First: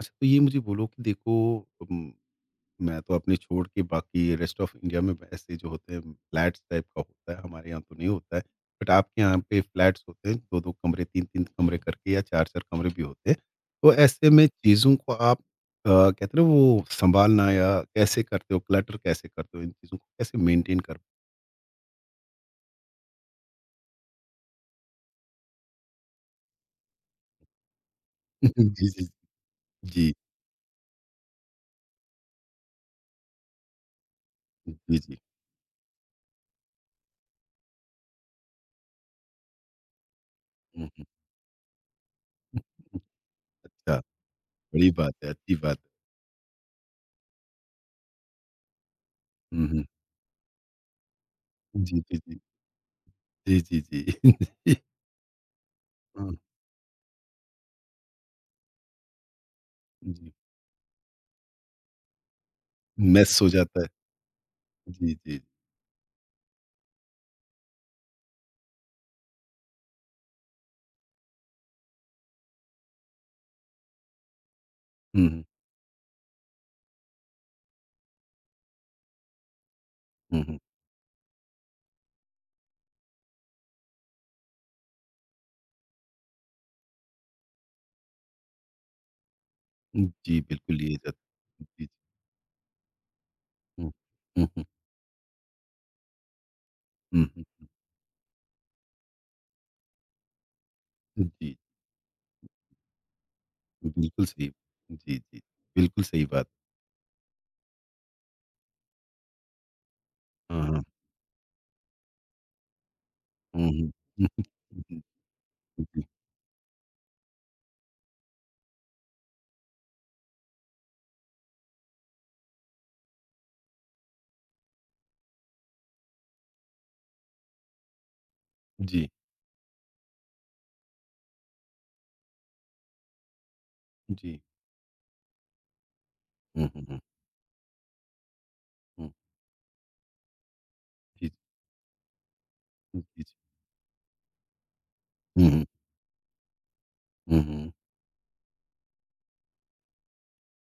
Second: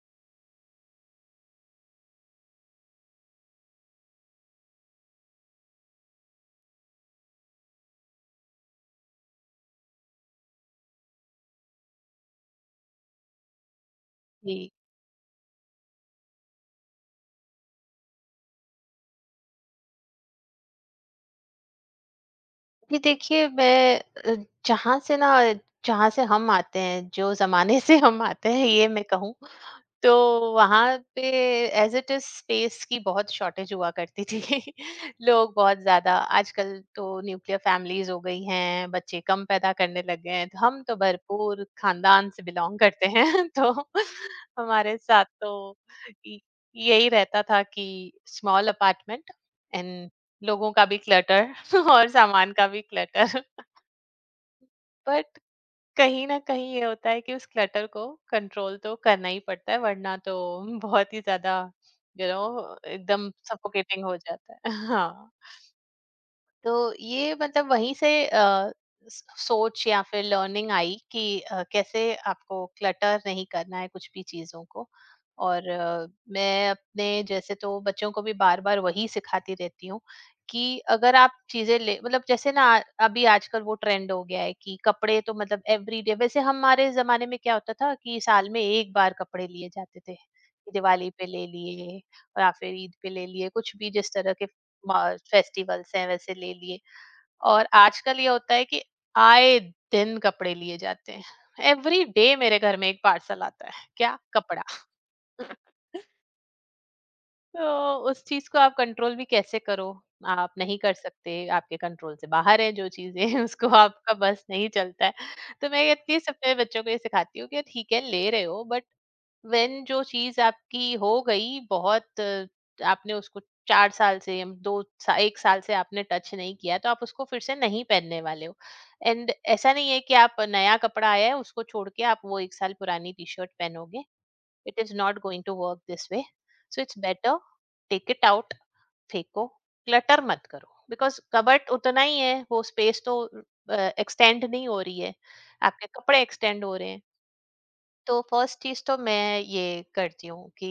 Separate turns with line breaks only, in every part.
अच्छा, तो ये मुझे बोलो कि देखो उम, मैं तो अपने छोड़ के बाकी रेस्ट ऑफ इंडिया में ऐसे जो होते हैं फ्लैट्स टाइप का होता है, हमारे यहाँ तो नहीं होता है। बट आपके यहाँ पे फ्लैट्स होते हैं 2-2 कमरे, 3-3 कमरे करके या 4-4 कमरे भी होते हैं। तो ऐसे में
जी।
चीज़ों को आप कहते हैं ना वो सँभालना या कैसे करते हो, क्लटर कैसे करते हो? इन चीज़ों को कैसे मेंटेन कर
जी, देखिए मैं अ, जहाँ से ना जहाँ से हम आते हैं, जो ज़माने से हम आते हैं ये
जी,
मैं
जी,
कहूँ,
जी।
तो वहाँ पे एज़ इट इज़ स्पेस की बहुत शॉर्टेज हुआ करती थी।
जी, जी।
लोग बहुत ज़्यादा आजकल तो न्यूक्लियर फैमिलीज़ हो गई हैं, बच्चे कम पैदा करने लग गए हैं, तो हम
हुँ,
तो
हुँ।
भरपूर ख़ानदान से बिलॉन्ग करते हैं। तो
अच्छा, बड़ी
हमारे
बात
साथ
है, अच्छी
तो
बात है।
य यही रहता था कि स्मॉल अपार्टमेंट
हुँ, हुँ।
एंड लोगों का भी क्लटर
जी,
और
जी, जी।
सामान का भी क्लटर।
जी, जी, जी। जी।
बट कहीं
हाँ।
न कहीं ये होता है कि उस क्लटर को कंट्रोल तो करना ही पड़ता है, वरना
जी,
तो बहुत ही ज़्यादा यू नो एकदम
मेस हो जाता है।
सफोकेटिंग हो जाता है।
जी,
हाँ।
जी।
तो ये मतलब वहीं से सोच या फिर लर्निंग आई कि कैसे आपको क्लटर नहीं करना है कुछ भी चीजों को।
हुँ, हुँ,
और मैं अपने जैसे तो बच्चों को भी बार बार वही सिखाती रहती हूँ
हुँ, हुँ।
कि अगर आप चीजें ले मतलब जैसे ना अभी आजकल वो ट्रेंड हो गया है कि कपड़े तो मतलब एवरीडे, वैसे हमारे जमाने में क्या होता था कि साल में एक बार कपड़े लिए जाते
हुँ,
थे।
जी, बिल्कुल लिए
दिवाली पे ले
जाते जी, जी।
लिए या फिर ईद पे ले लिए, कुछ
हुँ,
भी जिस तरह के
हुँ, हुँ,
फेस्टिवल्स हैं वैसे ले लिए।
हुँ, हुँ।
और आजकल ये होता है कि आए दिन कपड़े लिए जाते
जी,
हैं। एवरी डे मेरे घर में एक पार्सल आता है क्या
बिल्कुल सही।
कपड़ा।
जी, जी, बिल्कुल सही बात।
तो उस चीज को आप कंट्रोल भी कैसे करो, आप
हाँ,
नहीं
हाँ।
कर सकते, आपके कंट्रोल से बाहर है जो चीजें हैं,
हुँ,
उसको
हुँ।
आपका
हुँ, हुँ,
बस नहीं चलता है। तो मैं ये-
जी,
ये सबसे बच्चों को ये सिखाती हूँ कि ठीक है ले रहे हो, बट व्हेन जो चीज आपकी हो गई बहुत आपने उसको 4 साल से या 2 सा 1 साल से आपने टच नहीं किया, तो आप उसको फिर से नहीं पहनने वाले हो।
जी,
एंड ऐसा नहीं है कि आप नया कपड़ा आया है, उसको छोड़ के आप वो 1 साल पुरानी टी-शर्ट पहनोगे।
जी।
It is not going to work this way.
Hmm,
so
hmm,
it's
hmm,
better, take it out,
hmm.
फेंको, क्लटर मत करो बिकॉज़
जी,
कबर्ड उतना ही है, वो
जी,
स्पेस तो
जी, जी।
अ, एक्सटेंड नहीं हो रही है।
हुँ, हुँ,
आपके कपड़े एक्सटेंड हो रहे हैं।
हुँ, हुँ,
तो फर्स्ट चीज तो मैं ये करती हूँ कि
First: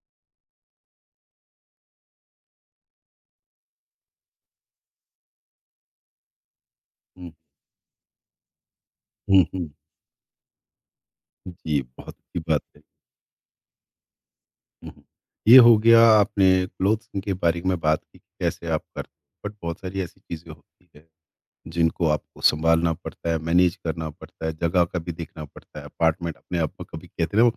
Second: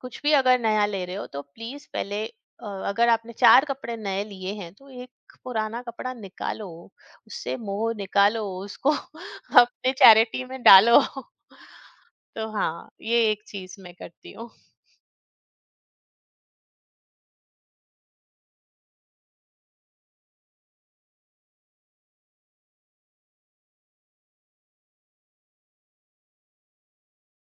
कुछ भी अगर नया ले रहे हो तो प्लीज पहले अगर आपने चार कपड़े नए लिए हैं तो एक पुराना कपड़ा निकालो,
हुँ,
उससे मोह निकालो, उसको
हुँ, हुँ।
अपने चैरिटी में डालो।
जी, बहुत अच्छी
तो
बात है।
हाँ, ये एक चीज मैं करती हूँ
हुँ, हुँ। ये हो गया आपने क्लोथ्स के बारे में बात की कि कैसे आप करते, बट बहुत सारी ऐसी चीज़ें होती है। जिनको आपको सँभालना पड़ता है, मैनेज करना पड़ता है, जगह का भी देखना पड़ता है, अपार्टमेंट अपने आप में कभी कहते हैं ना वो,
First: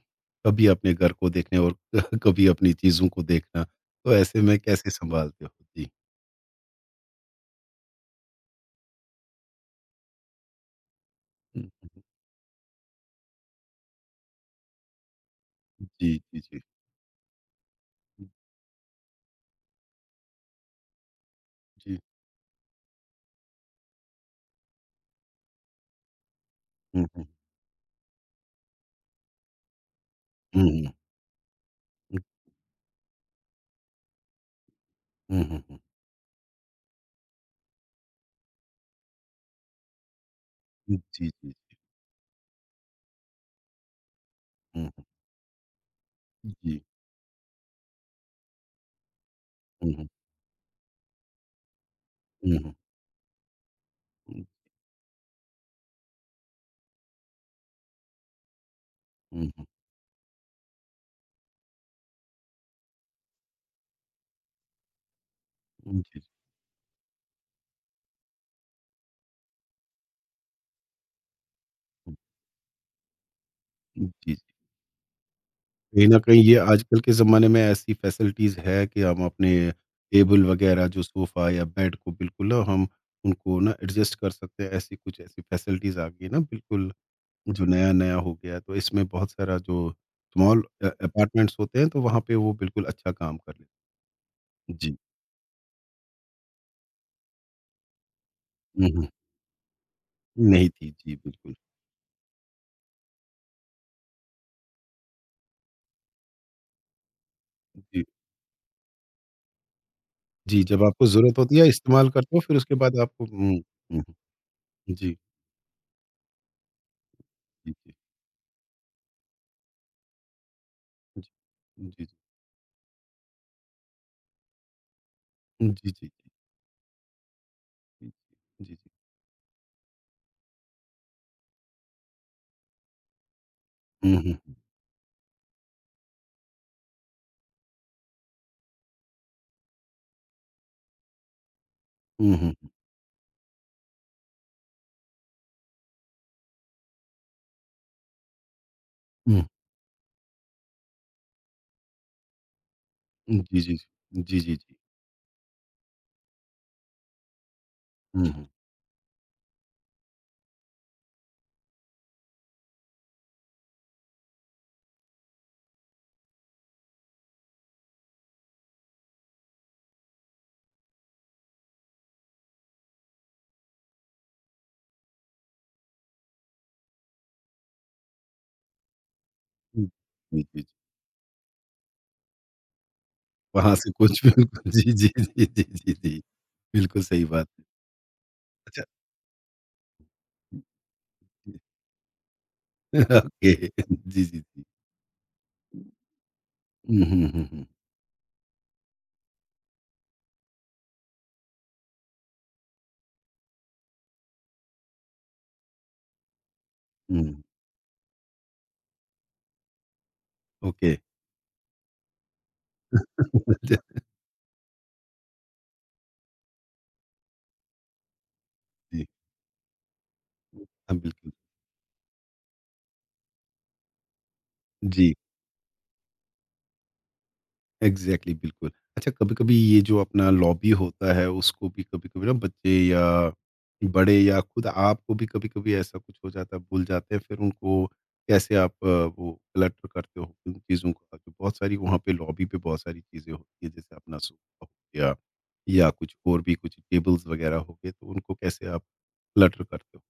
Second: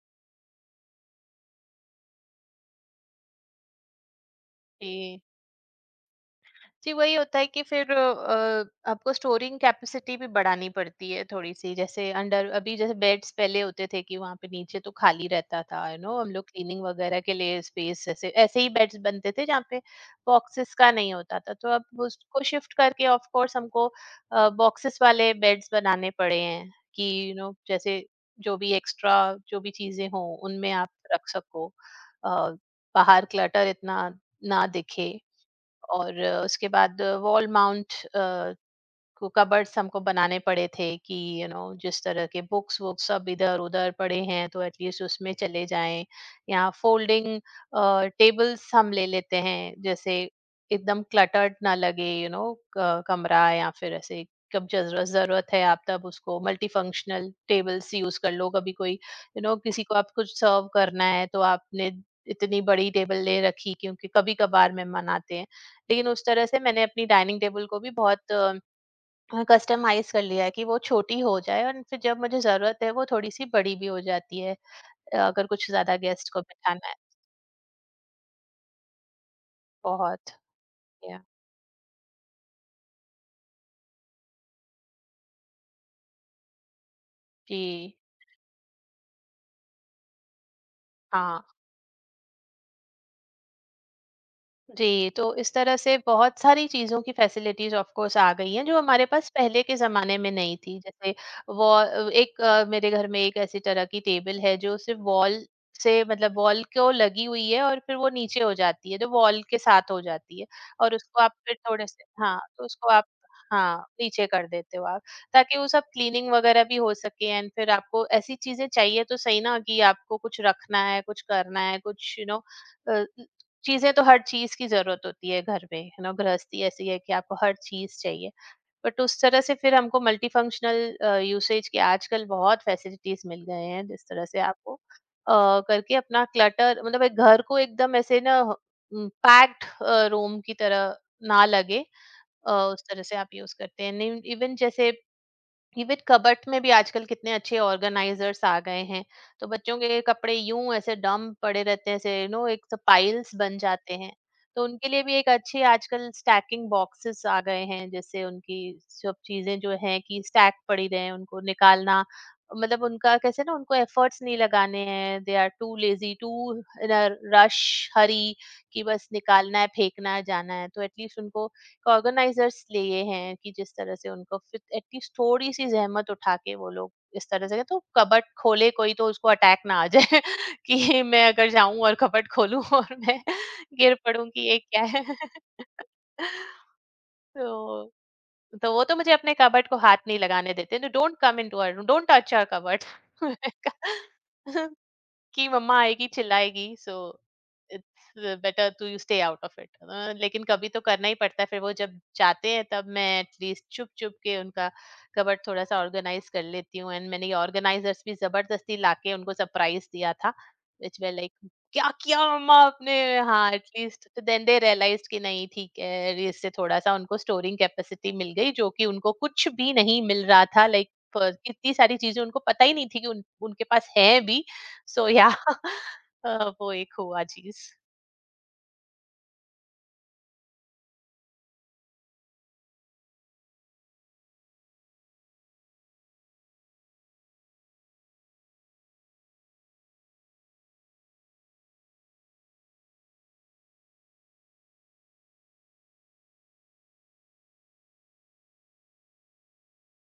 कभी अपने घर को देखने और कभी अपनी चीज़ों को देखना, तो ऐसे में कैसे
कि
सँभालते हो? जी।
जी, वही होता है कि फिर आपको स्टोरिंग कैपेसिटी भी बढ़ानी पड़ती है
हुँ,
थोड़ी-सी। जैसे अंडर अभी जैसे बेड्स पहले होते थे कि वहाँ पे नीचे तो खाली रहता था, यू
जी,
नो हम
जी,
लोग
जी।
क्लीनिंग वगैरह के लिए स्पेस, ऐसे
हुँ,
ऐसे ही बेड्स बनते थे जहाँ पे बॉक्सेस का नहीं होता था। तो
जी।
अब उसको शिफ्ट करके ऑफ कोर्स हमको बॉक्सेस वाले बेड्स बनाने पड़े हैं कि
हुँ, हुँ,
यू नो जैसे जो भी एक्स्ट्रा, जो भी चीज़ें हों
हुँ,
उनमें आप
हुँ,
रख सको।
हुँ,
अ, बाहर क्लटर इतना ना दिखे।
हुँ, हुँ, हुँ,
और उसके बाद वॉल माउंट कबर्ड्स हमको बनाने पड़े थे
हुँ,
कि
जी,
यू you नो know, जिस तरह के बुक्स वुक्स सब इधर उधर पड़े हैं तो
हुँ,
एटलीस्ट उसमें चले जाएं। या
जी,
फोल्डिंग टेबल्स हम ले लेते हैं,
हुँ, हुँ,
जैसे एकदम क्लटर्ड ना लगे you you
hmm, hmm,
know कमरा, या फिर ऐसे कब जरूरत जरूरत है आप तब उसको मल्टी फंक्शनल टेबल्स यूज कर लो, कभी कोई you you
hmm,
know know,
हुँ,
किसी को आप कुछ सर्व करना है तो आपने इतनी बड़ी टेबल ले रखी क्योंकि कभी कभार मेहमान आते हैं,
हुँ,
लेकिन
जी,
उस तरह से मैंने अपनी डाइनिंग टेबल को भी बहुत कस्टमाइज कर लिया है कि वो छोटी हो जाए और फिर
हुँ,
जब मुझे जरूरत है वो थोड़ी सी बड़ी भी हो
जी।
जाती है, अगर कुछ ज्यादा
कहीं न
गेस्ट
कहीं
को
ये
बिठाना है।
आजकल के ज़माने में ऐसी फैसिलिटीज़ है कि हम अपने
बहुत।
टेबल वगैरह जो
या।
सोफ़ा या बेड को बिल्कुल ना हम उनको ना एडजस्ट कर सकते हैं, ऐसी कुछ ऐसी फैसिलिटीज़ आ गई है ना बिल्कुल, जो
जी।
नया-नया हो गया है। तो इसमें बहुत सारा जो स्मॉल
हाँ।
अपार्टमेंट्स होते हैं तो वहाँ पे वो बिल्कुल अच्छा काम कर ले। जी।
जी, तो इस तरह से बहुत सारी चीज़ों की फैसिलिटीज़ ऑफ़ कोर्स आ गई हैं, जो
हुँ,
हमारे
हुँ।
पास पहले के ज़माने में नहीं
नहीं
थी।
थी।
जैसे
जी, बिल्कुल।
एक मेरे घर में एक ऐसी तरह की टेबल है, जो सिर्फ़ वॉल से मतलब वॉल को लगी हुई है और फिर
जी,
वो नीचे हो जाती है, जो वॉल के साथ हो जाती है।
जी, जब
और
आपको
उसको आप
ज़रूरत
फिर
होती है
थोड़े-से,
इस्तेमाल करते
हाँ,
हो फिर
तो
उसके
उसको
बाद
आप,
आपको हुँ,
हाँ,
हुँ,
नीचे कर देते हो आप,
जी,
ताकि वो सब क्लीनिंग वग़ैरह भी हो सके। एंड फिर
जी, जी,
आपको
जी।
ऐसी चीज़ें चाहिए तो सही ना कि आपको कुछ रखना है, कुछ करना है,
जी, जी।
कुछ यू नो अ, चीजें तो हर चीज की जरूरत होती है घर
जी,
में,
जी,
है
जी,
ना, गृहस्थी ऐसी है कि आपको हर चीज
जी,
चाहिए।
जी, जी।
बट उस तरह से फिर हमको मल्टीफंक्शनल यूसेज के आजकल बहुत फैसिलिटीज मिल गए हैं, जिस
हुँ,
तरह
हुँ।
से आपको करके अपना क्लटर मतलब एक घर को एकदम ऐसे ना पैक्ड रूम की तरह ना लगे।
हुँ, हुँ,
उस तरह से आप यूज करते हैं इवन जैसे इवन कबर्ट में भी आजकल कितने अच्छे ऑर्गेनाइजर्स आ गए हैं।
हुँ।
तो बच्चों के कपड़े यूं ऐसे डम पड़े रहते हैं, ऐसे यू नो एक तो पाइल्स बन
जी, जी, जी।
जाते हैं।
जी, जी,
तो
जी।
उनके लिए भी एक अच्छे आजकल स्टैकिंग बॉक्सेस आ गए हैं, जैसे
हुँ, हुँ।
उनकी सब चीजें जो हैं कि स्टैक पड़ी रहे, उनको निकालना मतलब उनका कैसे ना, उनको एफर्ट्स नहीं लगाने हैं, they are too lazy to rush hurry कि बस निकालना है, फेंकना है, जाना है, तो एटलीस्ट उनको ऑर्गेनाइजर्स लिए हैं कि जिस तरह से उनको फिर एटलीस्ट थोड़ी सी जहमत उठा के वो लोग इस तरह से तो कबट खोले, कोई तो उसको अटैक ना
हुँ।
आ जाए
जी, जी, जी।
कि मैं अगर जाऊं और कबट खोलूं और मैं
वहाँ से
गिर
कुछ
पड़ूं कि ये
बिल्कुल
क्या
जी,
है।
जी, जी, जी, जी, जी। बिल्कुल सही बात है।
तो तो
अच्छा
वो तो मुझे अपने कबट को हाथ नहीं लगाने देते, तो don't come into our, don't touch our cupboard.
Okay जी, जी, जी।
कि मम्मा आएगी चिल्लाएगी, so
hmm, hmm, hmm, hmm.
It's better to you stay out of it. लेकिन कभी तो करना ही पड़ता है, फिर वो जब जाते हैं तब मैं एटलीस्ट चुप चुप के उनका कबर्ड थोड़ा सा ऑर्गेनाइज कर लेती हूँ। एंड
हुँ,
मैंने ये ऑर्गेनाइजर्स भी जबरदस्ती लाके उनको सरप्राइज दिया था,
ओके।
विच वे लाइक क्या किया मम्मा आपने। हाँ
अच्छा
एटलीस्ट देन दे रियलाइज कि नहीं ठीक है, इससे थोड़ा सा उनको स्टोरिंग कैपेसिटी मिल गई, जो कि
जी।
उनको कुछ भी नहीं मिल रहा था। लाइक
हाँ, बिल्कुल।
इतनी सारी चीजें उनको पता ही नहीं थी कि उनके पास है भी। So
जी।
yeah, वो एक हुआ चीज़।
एग्जैक्टली exactly, बिल्कुल। अच्छा, कभी-कभी ये जो अपना लॉबी होता है उसको भी कभी-कभी ना बच्चे या बड़े या खुद आपको भी कभी-कभी ऐसा कुछ हो जाता है, भूल जाते हैं फिर उनको कैसे आप वो क्लटर करते हो उन चीज़ों का? तो बहुत सारी वहाँ पे लॉबी पे बहुत सारी चीज़ें होती है जैसे अपना सोफ़ा हो गया या कुछ और भी कुछ टेबल्स वगैरह हो गए तो उनको कैसे आप क्लटर करते हो?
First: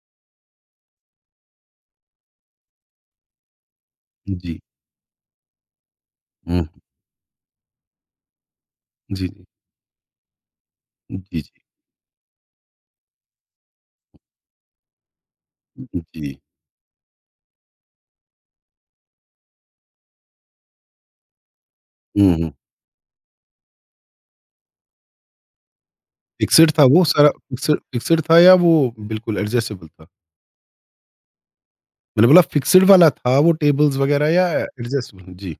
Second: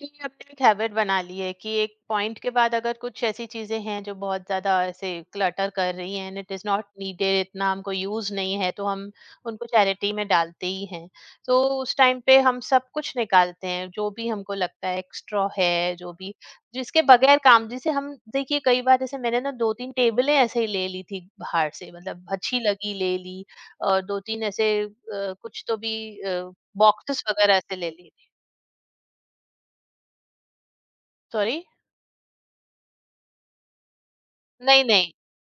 कि आपने एक हैबिट बना ली है कि एक पॉइंट के बाद अगर कुछ ऐसी चीजें हैं जो बहुत
जी।
ज्यादा ऐसे क्लटर कर रही हैं and it is
hmm,
not needed, इतना हमको यूज नहीं है, तो हम
जी, जी।
उनको चैरिटी में डालते ही हैं।
जी, जी।
तो उस टाइम पे हम सब कुछ निकालते हैं जो भी हमको लगता है एक्स्ट्रा है, जो भी
जी।
जिसके बगैर काम, जैसे हम देखिए कई बार जैसे मैंने ना दो तीन टेबलें ऐसे ही ले ली थी बाहर से, मतलब
हुँ, हुँ।
अच्छी लगी ले ली। और दो तीन ऐसे कुछ तो भी
फिक्स्ड था वो
बॉक्सेस
सारा
वगैरह
फिक्स्ड
ऐसे ले ली।
फिक्स्ड था या वो बिल्कुल एडजस्टेबल था?
सॉरी,
मैंने बोला फिक्स्ड वाला था वो टेबल्स वगैरह या
नहीं नहीं,
एडजस्टेबल? जी।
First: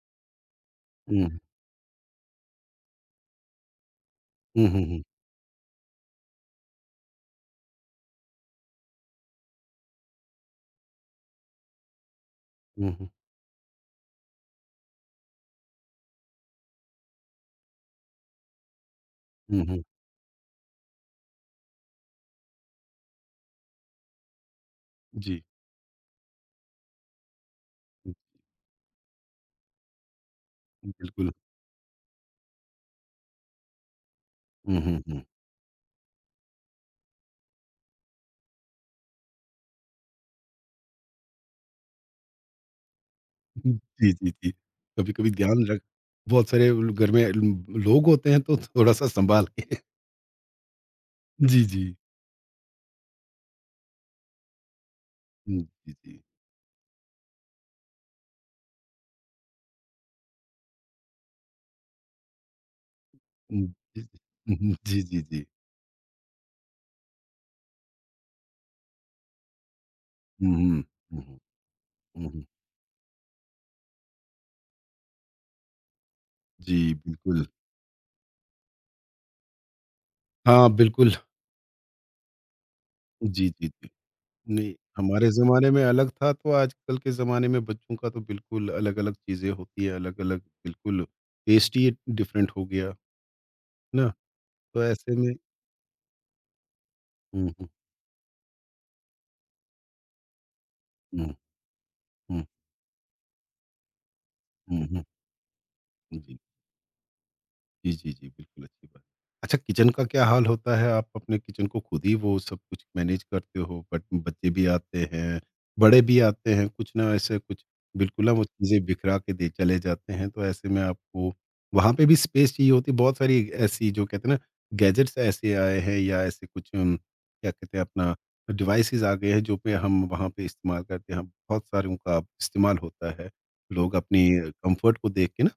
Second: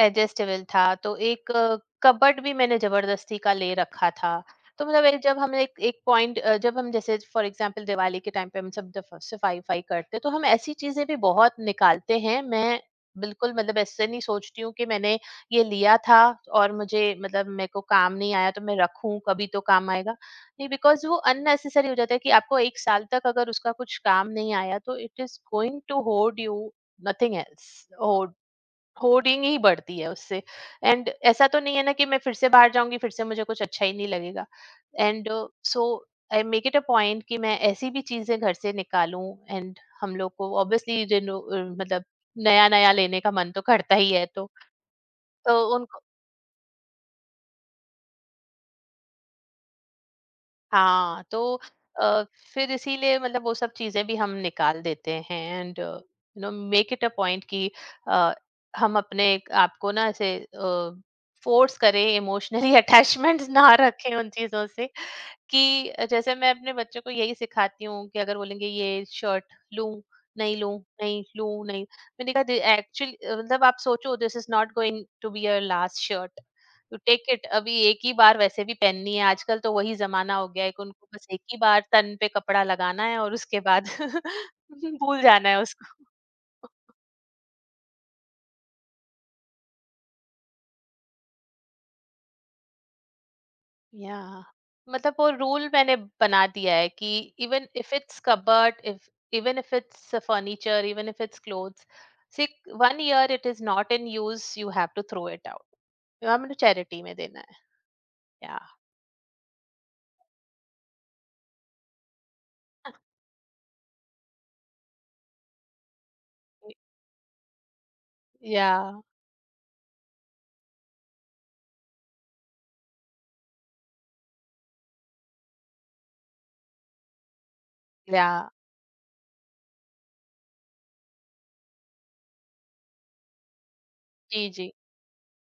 एडजस्टेबल था, तो
हुँ,
एक कबर्ड भी मैंने ज़बरदस्ती का ले रखा था।
हुँ, हुँ,
तो
हुँ,
मतलब एक जब हम एक एक पॉइंट जब हम जैसे फॉर एग्ज़ाम्पल दिवाली के टाइम पे हम सब दफ सफाई-वफाई करते हैं, तो हम ऐसी चीज़ें भी बहुत निकालते हैं। मैं
हुँ, हुँ,
बिल्कुल मतलब ऐसे नहीं सोचती हूँ कि मैंने ये लिया था और मुझे मतलब मेरे को काम नहीं आया तो मैं रखूँ, कभी तो
हुँ, हुँ,
काम आएगा। नहीं, बिकॉज़ वो अननेसेसरी हो जाता है कि आपको 1 साल तक अगर उसका कुछ काम नहीं आया, तो इट इज़
जी,
going to hoard you nothing else.
Hmm,
hoarding ही बढ़ती है उससे। एंड
बिल्कुल।
ऐसा तो नहीं है ना कि मैं फिर से बाहर जाऊंगी फिर से मुझे कुछ अच्छा ही नहीं लगेगा।
Hmm, hmm, hmm,
and so I make it a point कि मैं ऐसी भी चीजें घर से निकालूं एंड हम लोग को ऑब्वियसली मतलब नया नया लेने का मन तो करता ही
जी,
है,
जी, जी। कभी-कभी
तो
ध्यान रख,
उनको
बहुत सारे घर में ल लोग होते हैं तो थोड़ा-सा सँभाल के
हाँ तो
जी, जी।
अ, फिर इसीलिए मतलब वो सब चीजें भी हम निकाल देते हैं,
हुँ,
एंड यू
जी, जी।
No make it a point कि अ, हम अपने आपको ना ऐसे फोर्स करें इमोशनली अटैचमेंट्स ना
हुँ, जी,
रखें
जी।
उन
हुँ,
चीजों
हुँ,
से।
जी, जी, जी।
कि जैसे मैं अपने बच्चों को यही सिखाती हूँ कि अगर बोलेंगे ये शर्ट लूं
हुँ,
नहीं लूं
हुँ,
नहीं
हुँ, हुँ,
लूं नहीं,
हुँ,
मैंने
हुँ।
कहा एक्चुअली मतलब आप सोचो this is not going to be your last shirt.
जी,
यू टेक
बिल्कुल।
इट अभी एक ही बार, वैसे भी पहननी है, आजकल तो वही जमाना हो गया
हाँ,
है कि उनको
बिल्कुल।
बस एक ही बार तन पे कपड़ा लगाना है और
जी,
उसके
जी,
बाद
जी। नहीं,
भूल
हमारे
जाना है।
ज़माने में अलग था तो आजकल के ज़माने में बच्चों का तो बिल्कुल अलग-अलग चीज़ें होती है, अलग-अलग बिल्कुल टेस्ट ही डिफरेंट हो गया, है ना?
या
तो
मतलब
ऐसे
वो
में
रूल मैंने बना दिया है कि
hmm,
even
hmm,
if it's cupboard, if even if it's furniture, even if
hmm,
it's clothes,
hmm,
see one year it is not in use you
hmm,
have to
hmm,
throw it out.
जी।
हमें charity में देना है।
जी, जी, जी,
या।
बिल्कुल अच्छी बात। अच्छा, किचन का क्या हाल होता है? आप अपने किचन को खुद ही वो सब कुछ मैनेज करते हो, बट बच्चे भी आते हैं, बड़े भी आते हैं, कुछ ना ऐसे कुछ बिल्कुल ना वो
या।
चीज़ें बिखरा के दे चले जाते हैं, तो ऐसे में आपको वहाँ पे भी स्पेस चाहिए होती है। बहुत सारी ऐसी जो कहते हैं ना गैजेट्स ऐसे आए हैं या ऐसे कुछ क्या कहते हैं अपना
या।
डिवाइसेज़ आ गए हैं जो पे हम वहाँ पे इस्तेमाल करते हैं। बहुत सारों का इस्तेमाल होता है। लोग अपनी
जी। जी।
कम्फर्ट को देख के ना,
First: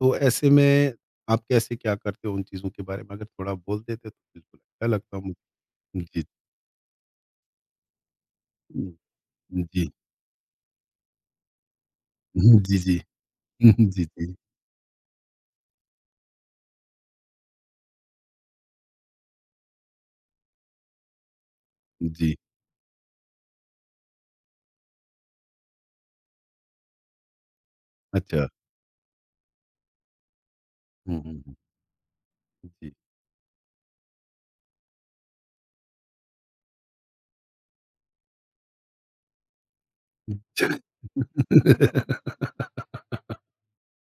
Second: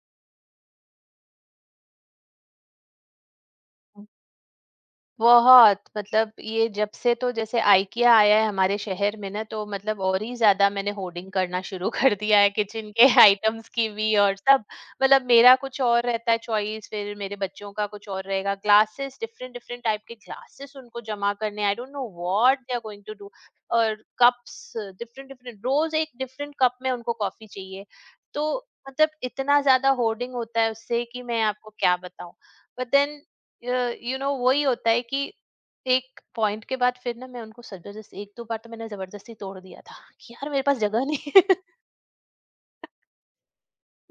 तो ऐसे में आप कैसे क्या करते हो उन चीज़ों के बारे में, अगर थोड़ा बोल देते तो बिल्कुल अच्छा लगता मुझे।
बहुत
जी,
मतलब, ये जब से तो जैसे IKEA आया है हमारे
हुँ,
शहर में ना, तो
जी,
मतलब और ही ज़्यादा मैंने होर्डिंग करना शुरू कर दिया है
हुँ, जी,
किचन
जी।
के आइटम्स की
जी,
भी
जी,
और सब। मतलब मेरा कुछ और रहता है चॉइस, फिर मेरे बच्चों का कुछ और रहेगा। ग्लासेस, डिफरेंट डिफरेंट टाइप के ग्लासेस उनको जमा करने। आई डोंट नो
जी।
What they are going to do. और कप्स, डिफरेंट डिफरेंट, रोज एक डिफरेंट कप में उनको कॉफी चाहिए। तो
अच्छा।
मतलब इतना ज्यादा होर्डिंग होता है उससे
हुँ,
कि मैं
हुँ, हुँ।
आपको क्या बताऊं।
जी।
बट देन वही होता है कि एक पॉइंट के बाद फिर ना मैं उनको जबरदस्ती, एक दो बार तो मैंने जबरदस्ती तोड़ दिया था कि यार मेरे पास जगह नहीं है।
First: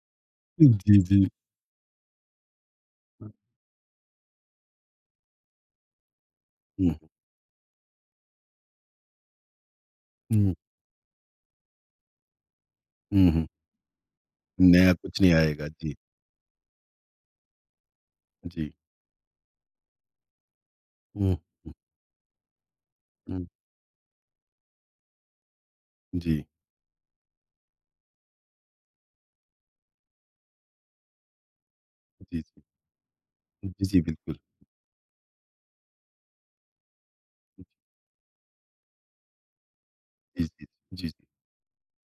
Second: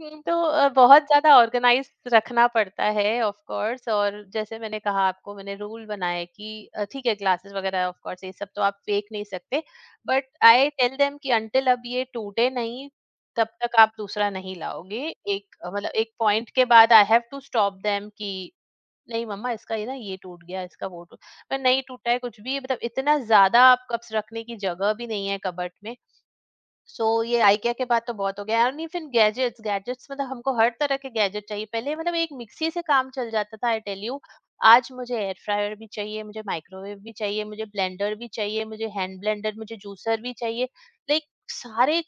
तो
जी,
बहुत
जी।
ज्यादा ऑर्गेनाइज रखना पड़ता है ऑफ कोर्स। और जैसे मैंने कहा आपको, मैंने रूल बनाया है कि
हुँ,
ठीक है, क्लासेस वगैरह ऑफ कोर्स ये सब तो आप फेंक नहीं सकते। But
hmm,
I tell them कि अंटिल अब ये टूटे नहीं,
हुँ, हुँ।
तब तक आप दूसरा नहीं
नया
लाओगे।
कुछ नहीं
एक
आएगा।
मतलब
जी,
एक पॉइंट के बाद I have to stop them कि
जी।
नहीं मम्मा, इसका ये ना, ये टूट गया, इसका वो टूट।
हुँ,
पर
हुँ,
नहीं टूटा है कुछ भी। मतलब इतना
हुँ।
ज्यादा आप कप्स रखने की जगह भी नहीं है कबर्ट में।
जी,
सो ये आइकिया के बाद तो बहुत हो गया। और इवन गैजेट्स, गैजेट्स मतलब हमको हर तरह के गैजेट चाहिए। पहले मतलब एक
जी, जी।
मिक्सी से काम चल जाता था,
जी,
आई
जी,
टेल यू।
बिल्कुल।
आज मुझे एयर फ्रायर भी चाहिए, मुझे माइक्रोवेव भी चाहिए,
जी,
मुझे ब्लेंडर भी चाहिए, मुझे हैंड ब्लेंडर, मुझे जूसर भी
जी, जी,
चाहिए।
जी,
लाइक सारे,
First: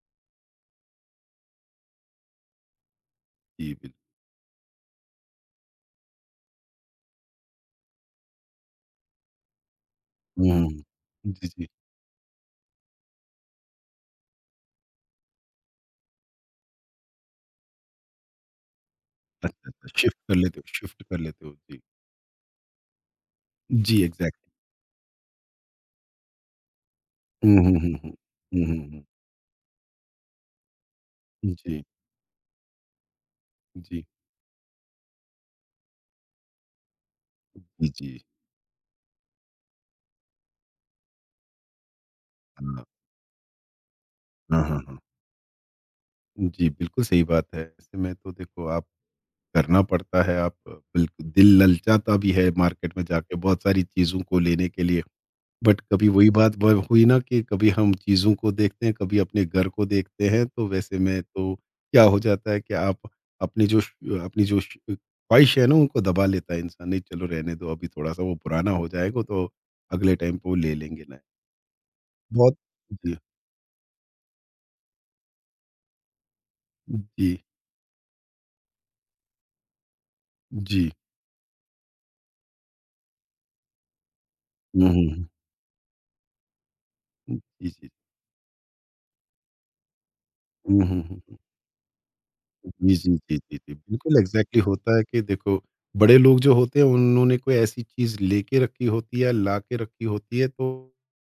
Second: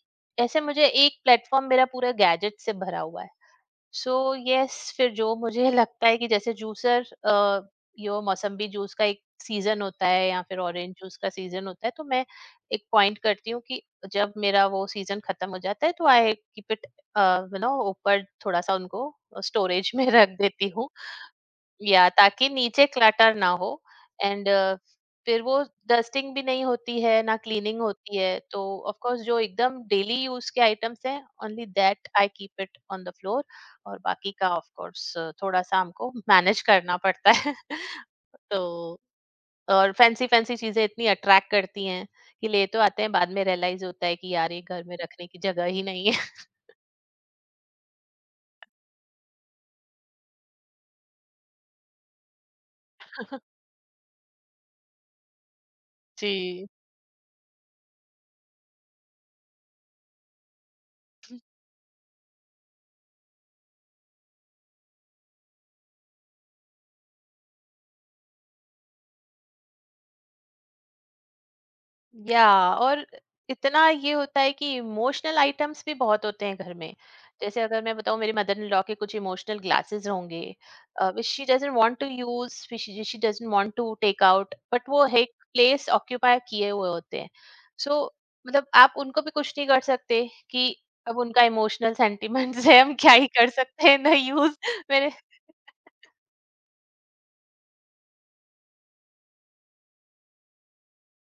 ऐसे मुझे एक प्लेटफॉर्म मेरा पूरा गैजेट से भरा हुआ है।
जी, बिल
सो यस। फिर जो मुझे लगता है कि जैसे जूसर, यो मौसम्बी जूस का एक सीजन होता है या
हुँ,
फिर
हुँ।
ऑरेंज जूस का
जी, जी।
सीजन होता है, तो मैं एक पॉइंट करती हूँ कि जब मेरा वो सीजन खत्म हो जाता है, तो आई कीप इट, ऊपर, थोड़ा सा उनको
अच्छा,
स्टोरेज
अच्छा।
में
शिफ्ट
रख
कर लेते
देती
हो
हूँ
शिफ्ट कर लेते हो। जी।
या, ताकि नीचे क्लटर ना हो।
जी, एग्ज़ैक्टली।
एंड फिर वो डस्टिंग भी नहीं होती है ना,
हुँ, हुँ,
क्लीनिंग
हुँ, हुँ।
होती है। तो
हुँ, हुँ,
ऑफ
हुँ।
कोर्स जो एकदम डेली यूज के आइटम्स हैं, ओनली
जी,
that I keep it on the floor. और
जी,
बाकी का ऑफ कोर्स थोड़ा सा हमको मैनेज करना पड़ता है।
जी, जी।
तो और फैंसी फैंसी चीजें इतनी अट्रैक्ट करती हैं कि ले तो
हाँ,
आते हैं, बाद में रियलाइज होता है कि यार
हाँ,
ये
हाँ,
घर में
हाँ।
रखने की जगह ही नहीं है।
जी, बिल्कुल सही बात है। ऐसे में तो देखो आप करना पड़ता है, आप बिल्कुल दिल ललचाता भी है मार्केट में जाके बहुत सारी चीज़ों को लेने के लिए। बट कभी वही बात
जी।
ब हुई ना कि कभी हम चीज़ों को देखते हैं, कभी अपने घर को देखते हैं, तो वैसे में तो क्या हो जाता है कि आप अपनी जो श अपनी जो श ख्वाहिश है ना, उनको दबा लेता है इंसान, नहीं चलो रहने दो, अभी थोड़ा-सा वो पुराना हो जाएगा, तो अगले टाइम पे वो ले लेंगे नया।
या,
बहुत
और
जी,
इतना ये होता है कि इमोशनल आइटम्स भी बहुत होते हैं घर में।
जी,
जैसे अगर मैं बताऊं, मेरी मदर इन लॉ के कुछ इमोशनल ग्लासेस होंगे
जी।
Which she doesn't want to use, she doesn't want to take out,
hmm,
but वो
हुँ, हुँ।
एक प्लेस ऑक्यूपाई किए हुए होते हैं।
जी, जी।
सो मतलब आप उनको भी कुछ नहीं कर सकते कि
हुँ, हुँ,
अब
हुँ।
उनका इमोशनल सेंटिमेंट्स है, हम
जी, जी,
क्या ही
जी,
कर
जी, जी।
सकते हैं ना,
बिल्कुल
यूज।
एग्ज़ैक्टली होता है
मेरे
कि देखो, बड़े लोग जो होते हैं उन्होंने कोई ऐसी चीज़ लेके रखी होती है या ला के रखी होती है तो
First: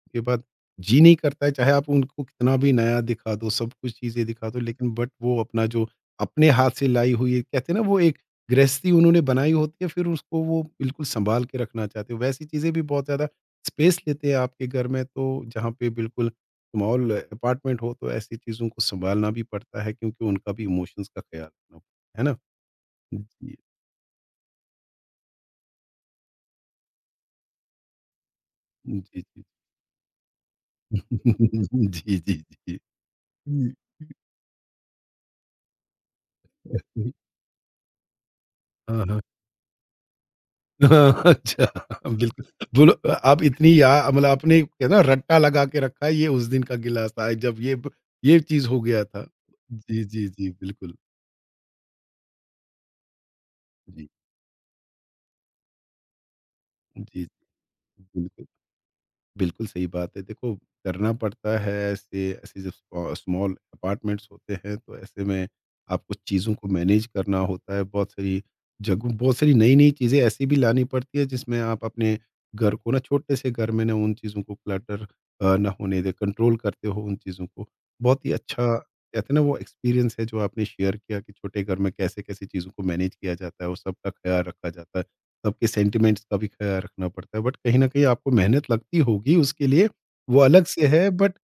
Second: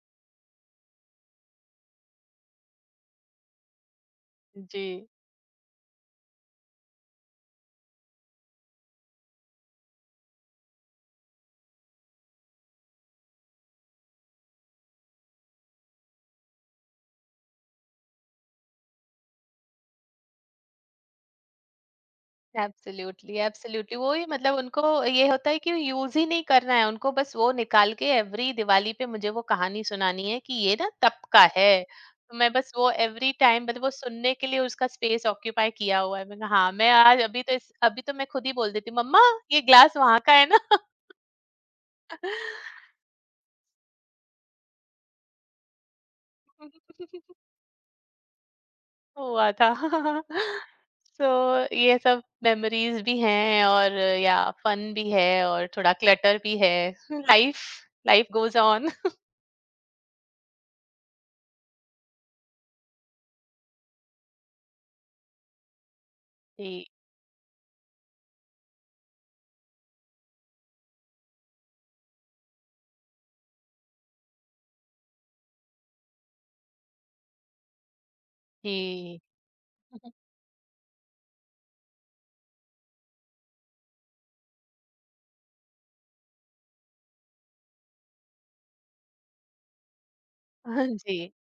उसके बाद जी नहीं करता है, चाहे आप उनको कितना भी नया दिखा दो, सब कुछ चीज़ें दिखा दो
जी,
लेकिन बट वो अपना जो अपने हाथ से लाई हुई है, कहते हैं ना वो एक गृहस्थी उन्होंने बनाई होती है फिर उसको वो बिल्कुल सँभाल के रखना चाहते हो। वैसी चीज़ें भी बहुत ज़्यादा स्पेस लेते हैं आपके घर में तो जहाँ पे बिल्कुल स्मॉल अपार्टमेंट हो तो ऐसी चीज़ों को सँभालना भी पड़ता है क्योंकि उनका भी इमोशंस का ख़्याल रखना पड़ता है ना?
एब्सोल्युटली
जी,
एब्सोल्युटली वो ही। मतलब उनको ये होता है कि यूज ही नहीं करना है उनको, बस वो निकाल के एवरी दिवाली
जी,
पे मुझे वो
जी।
कहानी सुनानी है कि ये ना तब का है,
जी,
तो
जी,
मैं बस
जी।
वो एवरी टाइम
हुँ।
मतलब वो सुनने के लिए उसका स्पेस ऑक्यूपाई किया हुआ है। मैं कहा, हाँ, मैं आज, अभी तो इस, अभी तो मैं खुद ही बोल देती हूँ
हाँ, हाँ।
मम्मा ये ग्लास वहां का है ना।
अच्छा, बिल्कुल, बोलो आप इतनी या मतलब आपने है ना रट्टा लगा के रखा है, ये उस दिन का गिलास था जब ये ब ये चीज़ हो गया था।
हुआ था।
जी, जी, जी, बिल्कुल।
सो so, ये सब मेमोरीज भी हैं और
जी,
या फन भी है और थोड़ा क्लटर भी है।
जी,
लाइफ, लाइफ
बिल्कुल।
Goes on.
बिल्कुल सही बात है। देखो, करना पड़ता है ऐसे ऐसे जब स्मॉल अपार्टमेंट्स होते हैं, तो ऐसे में आपको चीज़ों को मैनेज करना होता है। बहुत सारी जगह, बहुत सारी नई-नई चीज़ें ऐसी भी लानी पड़ती है, जिसमें आप अपने घर को ना छोटे से घर में ना उन चीज़ों को क्लटर ना होने दें, कंट्रोल करते हो उन चीज़ों को। बहुत ही अच्छा,
जी।
कहते हैं ना वो एक्सपीरियंस है जो आपने शेयर किया, कि छोटे घर में कैसे-कैसे चीज़ों को मैनेज किया जाता है और सबका ख्याल रखा जाता है। सबके सेंटिमेंट्स का भी ख्याल रखना पड़ता है, बट कहीं न कहीं आपको मेहनत लगती होगी उसके लिए, वो अलग से
हाँ
है,
जी।
बट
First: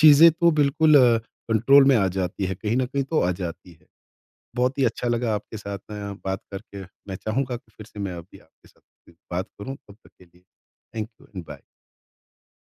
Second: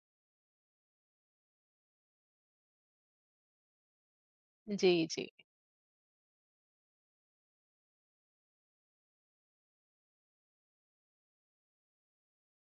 चीज़ें तो बिल्कुल कंट्रोल में आ जाती है, कहीं न कहीं तो आ जाती है। बहुत ही
जी,
अच्छा
जी।
लगा आपके साथ बात करके, मैं चाहूँगा कि फिर से मैं अभी आपके साथ बात करूँ, तब तक के लिए थैंक यू एंड बाय।